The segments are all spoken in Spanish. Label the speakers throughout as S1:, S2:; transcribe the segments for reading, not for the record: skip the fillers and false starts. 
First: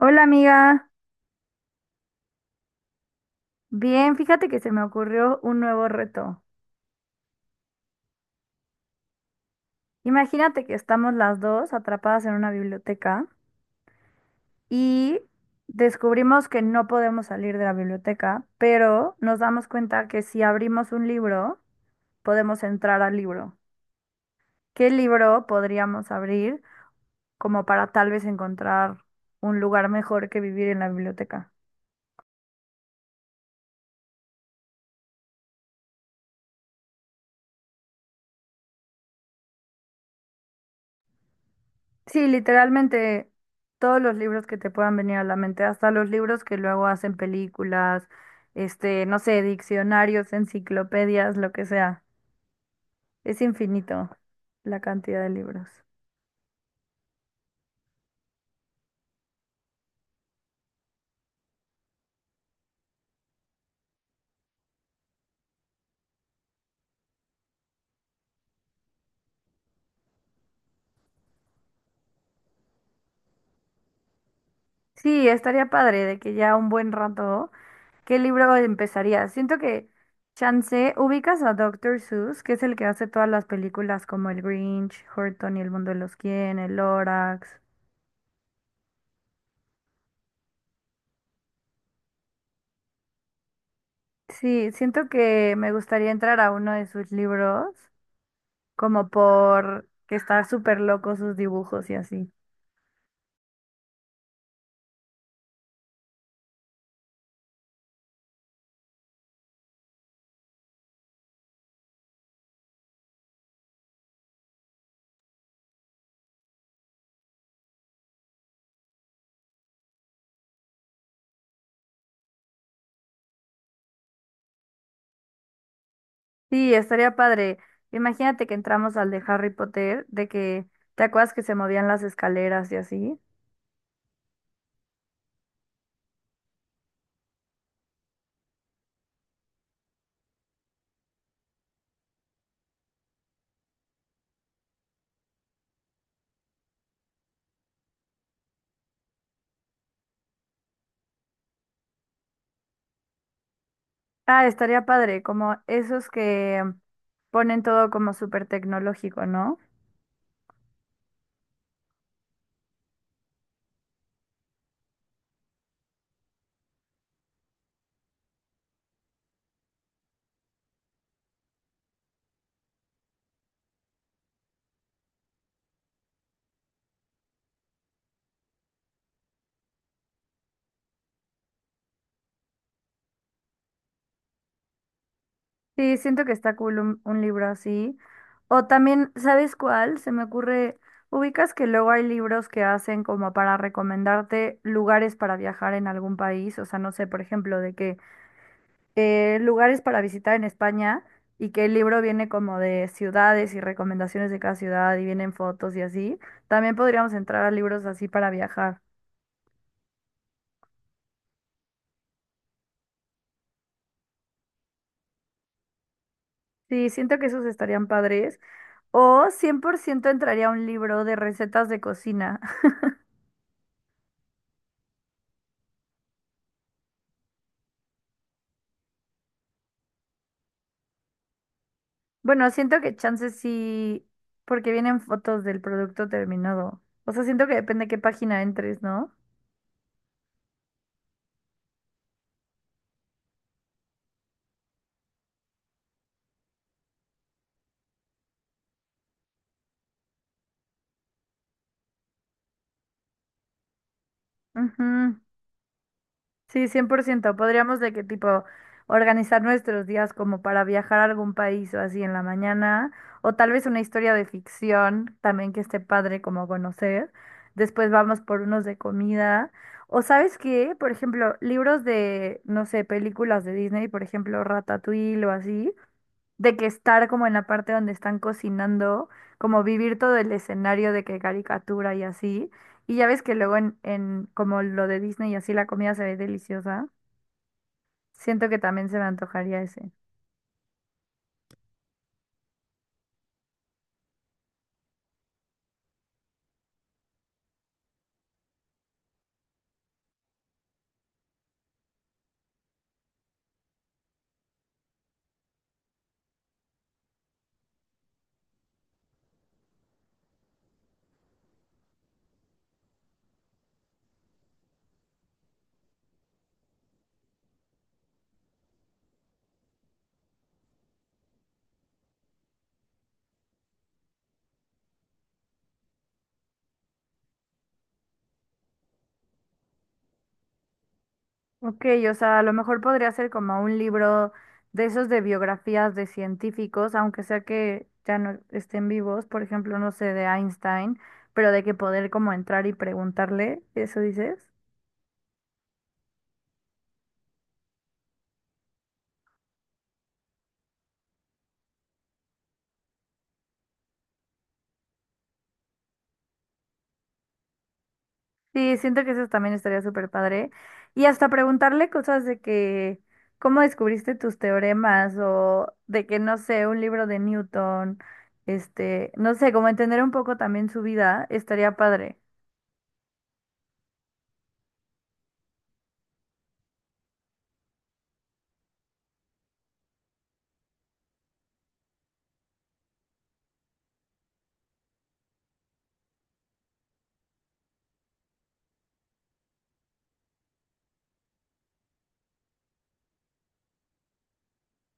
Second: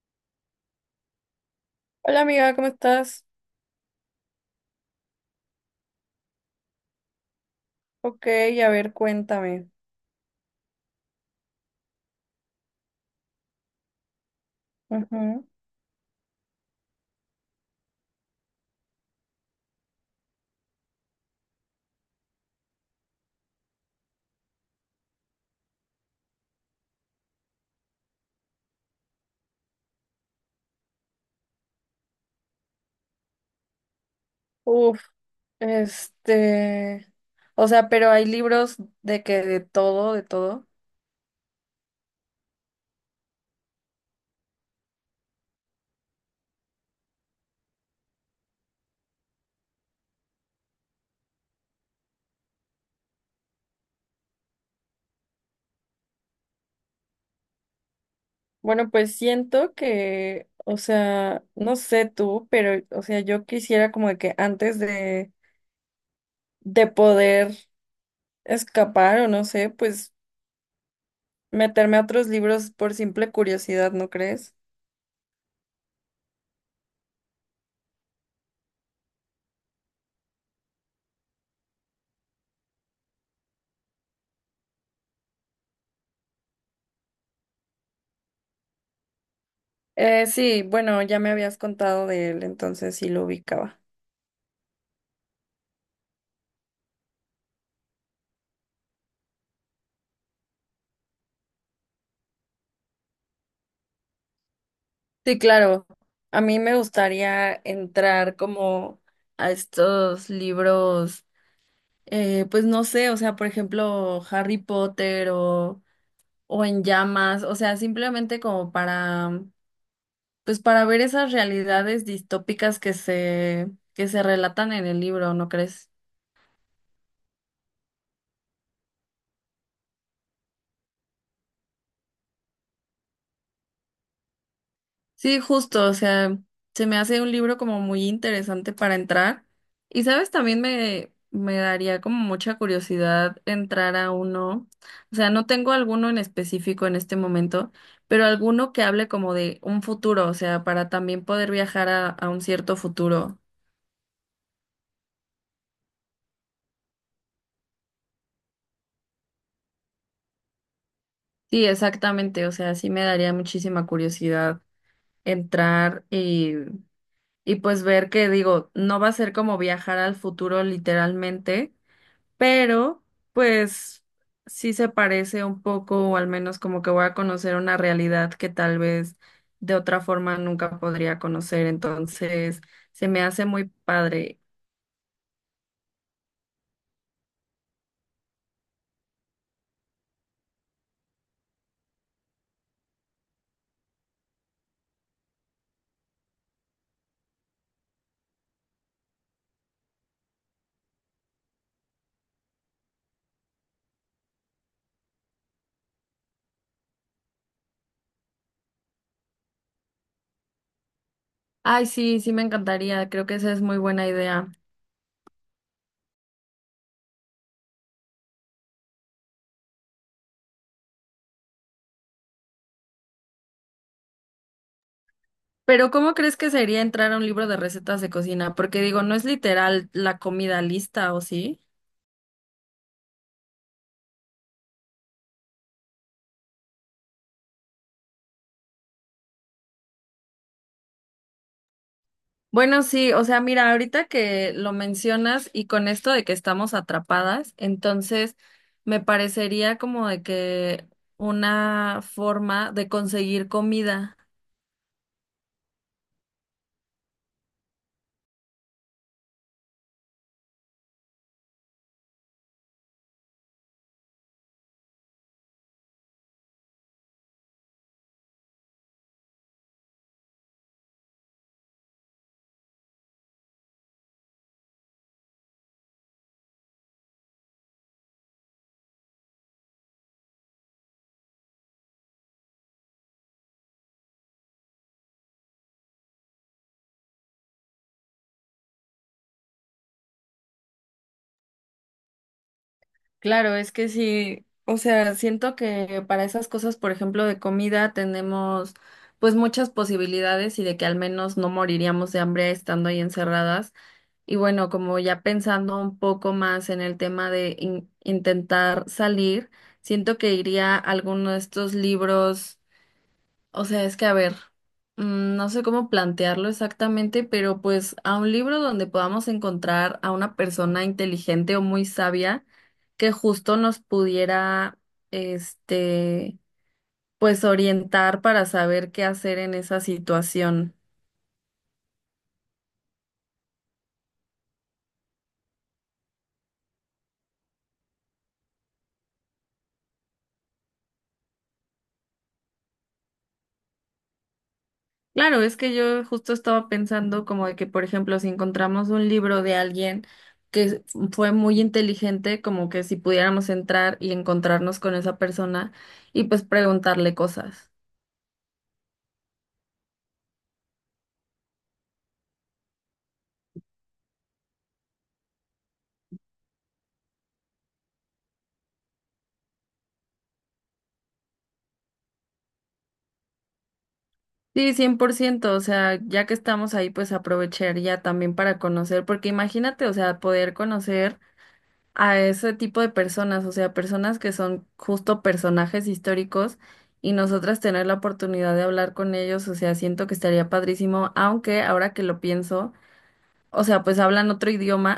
S1: Hola amiga,
S2: Hola amiga, ¿cómo estás?
S1: bien, fíjate que se me ocurrió un nuevo reto.
S2: Ok, a ver, cuéntame.
S1: Imagínate que estamos las dos atrapadas en una biblioteca y
S2: Ujú.
S1: descubrimos que no podemos salir de la biblioteca, pero nos damos cuenta que si abrimos un libro, podemos entrar al libro. ¿Qué libro podríamos abrir como para tal vez encontrar un lugar mejor que vivir en la biblioteca?
S2: Uf, este, o sea, pero hay libros de todo, de todo.
S1: Sí, literalmente todos los libros que te puedan venir a la mente, hasta los libros que luego hacen películas, no sé, diccionarios, enciclopedias, lo que sea. Es infinito la cantidad de libros.
S2: Bueno, pues siento que, o sea, no sé tú, pero, o sea, yo quisiera como de que de poder escapar o no sé, pues meterme a otros libros por simple curiosidad, ¿no crees?
S1: Sí, estaría padre de que ya un buen rato, ¿qué libro empezaría? Siento que chance, ubicas a Doctor Seuss, que es el que hace todas las películas como El Grinch, Horton y el mundo de los quién, El Lorax.
S2: Sí, bueno, ya me habías contado de él, entonces sí lo ubicaba.
S1: Sí, siento que me gustaría entrar a uno de sus libros como por que está súper loco sus dibujos y así.
S2: Sí, claro. A mí me gustaría entrar como a estos libros, pues no sé, o sea, por ejemplo, Harry Potter o En Llamas, o sea, simplemente como para, pues para ver esas realidades distópicas que se relatan en el libro, ¿no crees?
S1: Sí, estaría padre. Imagínate que entramos al de Harry Potter, de que te acuerdas que se movían las escaleras y así.
S2: Sí, justo, o sea, se me hace un libro como muy interesante para entrar. Y sabes, me daría como mucha curiosidad entrar a uno, o sea, no tengo alguno en específico en este momento, pero alguno que hable como de un futuro, o sea, para también poder viajar a un cierto futuro.
S1: Ah, estaría padre, como esos que ponen todo como súper tecnológico, ¿no?
S2: Sí, exactamente, o sea, sí me daría muchísima curiosidad entrar y, y pues ver que digo, no va a ser como viajar al futuro literalmente pero pues sí se parece un poco, o al menos como que voy a conocer una realidad que tal vez de otra forma nunca podría conocer, entonces se me hace muy padre.
S1: Sí, siento que está cool un libro así. O también, ¿sabes cuál? Se me ocurre, ubicas que luego hay libros que hacen como para recomendarte lugares para viajar en algún país, o sea, no sé, por ejemplo, de que lugares para visitar en España y que el libro viene como de ciudades y recomendaciones de cada ciudad y vienen fotos y así. También podríamos entrar a libros así para viajar.
S2: Ay, sí, sí me encantaría, creo que esa es muy buena idea.
S1: Sí, siento que esos estarían padres. O 100% entraría un libro de recetas de cocina.
S2: Pero ¿cómo crees que sería entrar a un libro de recetas de cocina? Porque digo, no es literal la comida lista, ¿o sí?
S1: Bueno, siento que chances sí, porque vienen fotos del producto terminado. O sea, siento que depende de qué página entres, ¿no?
S2: Bueno, sí, o sea, mira, ahorita que lo mencionas y con esto de que estamos atrapadas, entonces me parecería como de que una forma de conseguir comida.
S1: Ujú. Sí, 100%. Podríamos de qué tipo organizar nuestros días como para viajar a algún país o así en la mañana, o tal vez una historia de ficción también que esté padre como conocer. Después vamos por unos de comida. O sabes qué, por ejemplo, libros de, no sé, películas de Disney, por ejemplo, Ratatouille o así de que estar como en la parte donde están cocinando, como vivir todo el escenario de que caricatura y así. Y ya ves que luego en como lo de Disney y así la comida se ve deliciosa. Siento que también se me antojaría ese.
S2: Claro, es que sí, o sea, siento que para esas cosas, por ejemplo, de comida tenemos pues muchas posibilidades y de que al menos no moriríamos de hambre estando ahí encerradas. Y bueno, como ya pensando un poco más en el tema de intentar salir, siento que iría a alguno de estos libros, o sea, es que a ver, no sé cómo plantearlo exactamente, pero pues a un libro donde podamos encontrar a una persona inteligente o muy sabia que justo nos pudiera, este, pues orientar para saber qué hacer en esa situación.
S1: Ok, o sea, a lo mejor podría ser como un libro de esos de biografías de científicos, aunque sea que ya no estén vivos, por ejemplo, no sé, de Einstein, pero de que poder como entrar y preguntarle, ¿eso dices?
S2: Claro, es que yo justo estaba pensando como de que, por ejemplo, si encontramos un libro de alguien que fue muy inteligente, como que si pudiéramos entrar y encontrarnos con esa persona y pues preguntarle cosas.
S1: Sí, siento que eso también estaría súper padre. Y hasta preguntarle cosas de que, ¿cómo descubriste tus teoremas? O de que, no sé, un libro de Newton, no sé, como entender un poco también su vida, estaría padre.
S2: Sí, 100%. O sea, ya que estamos ahí, pues aprovechar ya también para conocer, porque imagínate, o sea, poder conocer a ese tipo de personas, o sea, personas que son justo personajes históricos y nosotras tener la oportunidad de hablar con ellos, o sea, siento que estaría padrísimo, aunque ahora que lo pienso, o sea, pues hablan otro idioma,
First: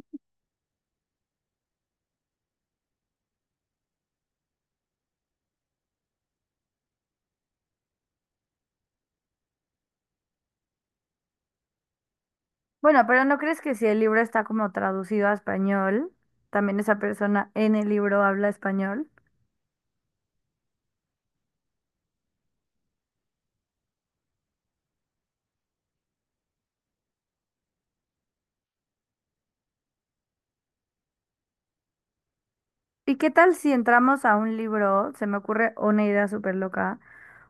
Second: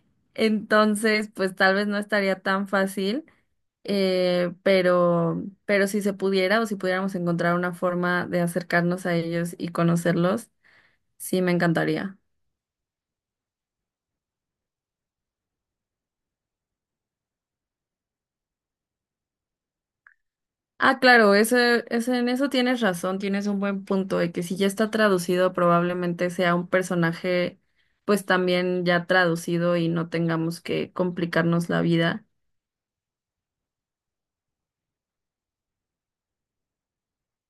S2: entonces, pues tal vez no estaría tan fácil, pero si se pudiera o si pudiéramos encontrar una forma de acercarnos a ellos y conocerlos, sí me encantaría.
S1: Bueno, pero ¿no crees que si el libro está como traducido a español, también esa persona en el libro habla español?
S2: Ah, claro, en eso tienes razón, tienes un buen punto de que si ya está traducido, probablemente sea un personaje, pues también ya traducido y no tengamos que complicarnos la vida.
S1: ¿Y qué tal si entramos a un libro, se me ocurre una idea súper loca,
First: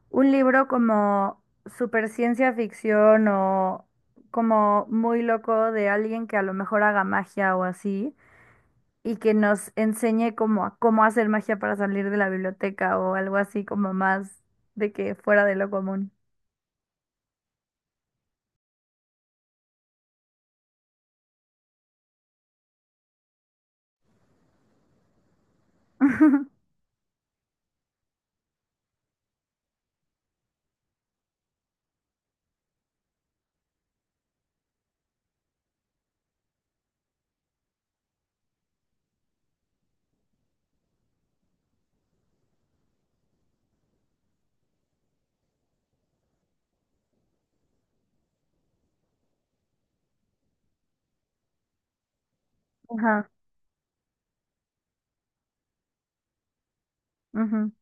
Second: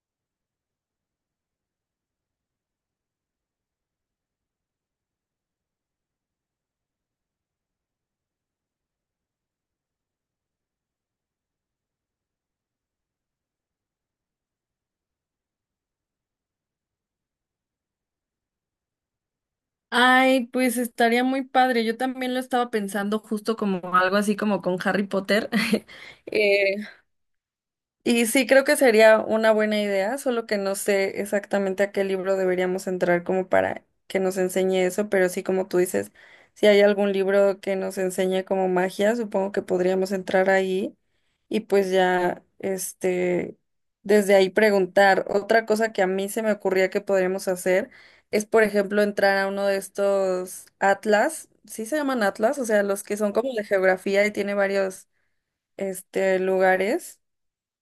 S1: un libro como super ciencia ficción o como muy loco de alguien que a lo mejor haga magia o así y que nos enseñe como a cómo hacer magia para salir de la biblioteca o algo así como más de que fuera de lo común.
S2: Ay, pues estaría muy padre. Yo también lo estaba pensando justo como algo así como con Harry Potter. Eh, Y sí, creo que sería una buena idea, solo que no sé exactamente a qué libro deberíamos entrar como para que nos enseñe eso, pero sí, como tú dices, si hay algún libro que nos enseñe como magia, supongo que podríamos entrar ahí y pues ya, desde ahí preguntar. Otra cosa que a mí se me ocurría que podríamos hacer es, por ejemplo, entrar a uno de estos atlas, sí se llaman atlas, o sea, los que
S1: Ajá,
S2: son como de geografía y tiene varios, lugares,
S1: ujú.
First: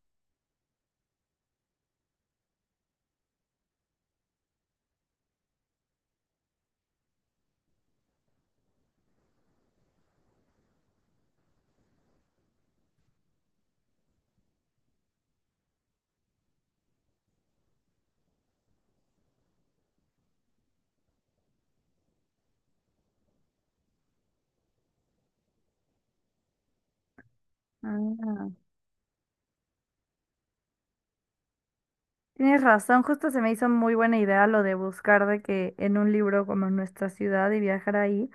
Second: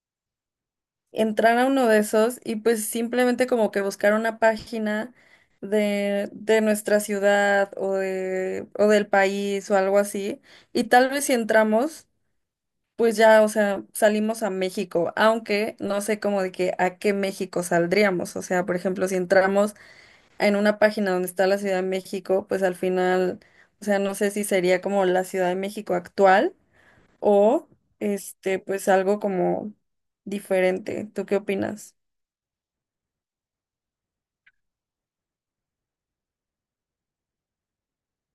S2: entrar a uno de esos y pues simplemente como que buscar una página de nuestra ciudad o del país o algo así. Y tal vez si entramos, pues ya, o sea, salimos a México, aunque no sé como de que a qué México saldríamos. O sea, por ejemplo, si entramos en una página donde está la Ciudad de México, pues al final, o sea, no sé si sería como la Ciudad de México actual o
S1: Ah,
S2: pues algo como diferente. ¿Tú qué opinas?
S1: tienes razón, justo se me hizo muy buena idea lo de buscar de que en un libro como en nuestra ciudad y viajar ahí.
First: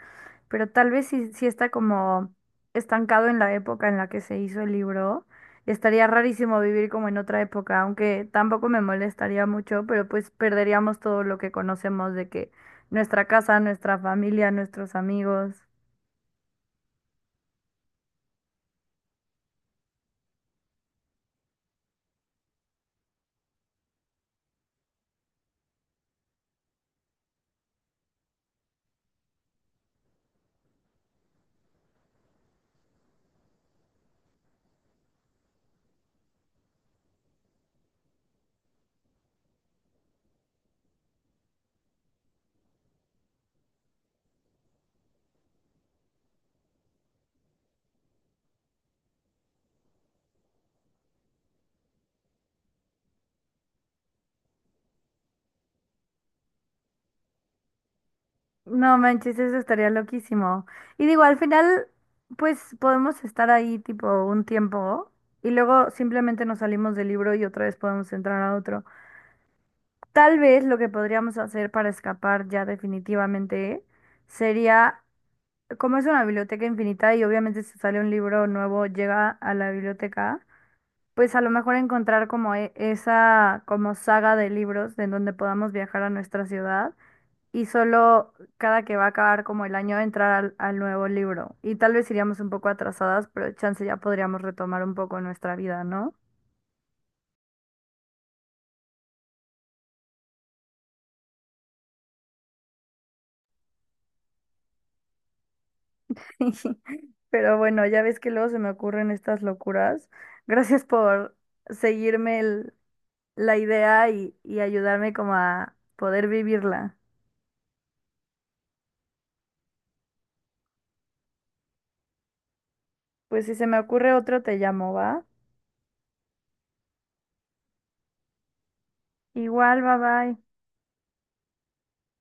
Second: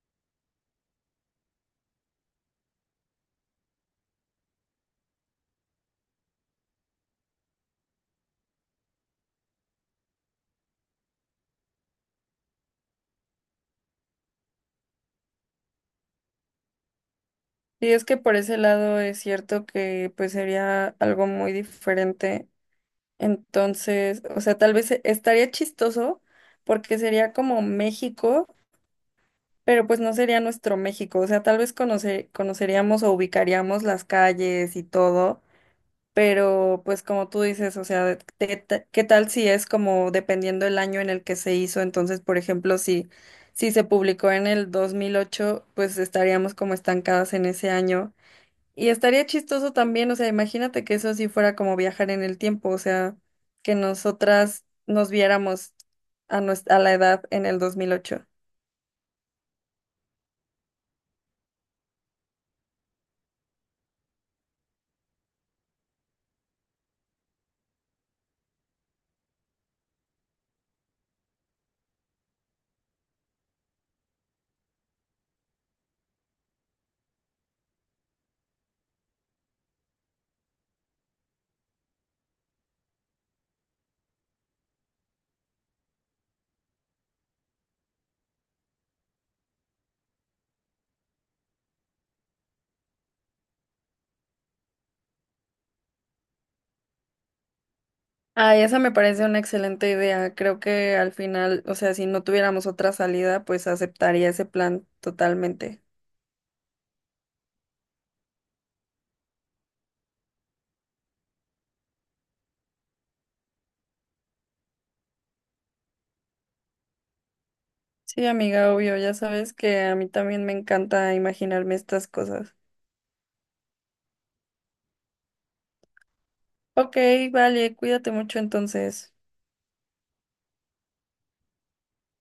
S1: Pero tal vez si está como estancado en la época en la que se hizo el libro, estaría rarísimo vivir como en otra época, aunque tampoco me molestaría mucho, pero pues perderíamos todo lo que conocemos de que nuestra casa, nuestra familia, nuestros amigos.
S2: Y es que por ese lado es cierto que pues sería algo muy diferente. Entonces, o sea, tal vez estaría chistoso porque sería como México, pero pues no sería nuestro México. O sea, tal vez conoceríamos o ubicaríamos las calles y todo, pero pues como tú dices, o sea, ¿qué tal si es como dependiendo el año en el que se hizo? Entonces, por ejemplo, si se publicó en el 2008 pues estaríamos como estancadas en ese año. Y estaría chistoso también, o sea, imagínate que eso sí fuera como viajar en el tiempo, o sea, que nosotras nos viéramos a la edad en el 2008.
S1: No manches, eso estaría loquísimo. Y digo, al final, pues podemos estar ahí tipo un tiempo y luego simplemente nos salimos del libro y otra vez podemos entrar a otro. Tal vez lo que podríamos hacer para escapar ya definitivamente sería, como es una biblioteca infinita y obviamente si sale un libro nuevo llega a la biblioteca, pues a lo mejor encontrar como e- esa como saga de libros en donde podamos viajar a nuestra ciudad y solo cada que va a acabar como el año entrar al nuevo libro. Y tal vez iríamos un poco atrasadas, pero chance ya podríamos retomar un poco nuestra vida, ¿no?
S2: Ay, esa me parece una excelente idea. Creo que al final, o sea, si no tuviéramos otra salida, pues aceptaría ese plan totalmente.
S1: Pero bueno, ya ves que luego se me ocurren estas locuras. Gracias por seguirme el- la idea y ayudarme como a poder vivirla.
S2: Sí, amiga, obvio, ya sabes que a mí también me encanta imaginarme estas cosas.
S1: Pues si se me ocurre otro, te llamo, ¿va?
S2: Ok, vale, cuídate mucho entonces.
S1: Igual, bye bye.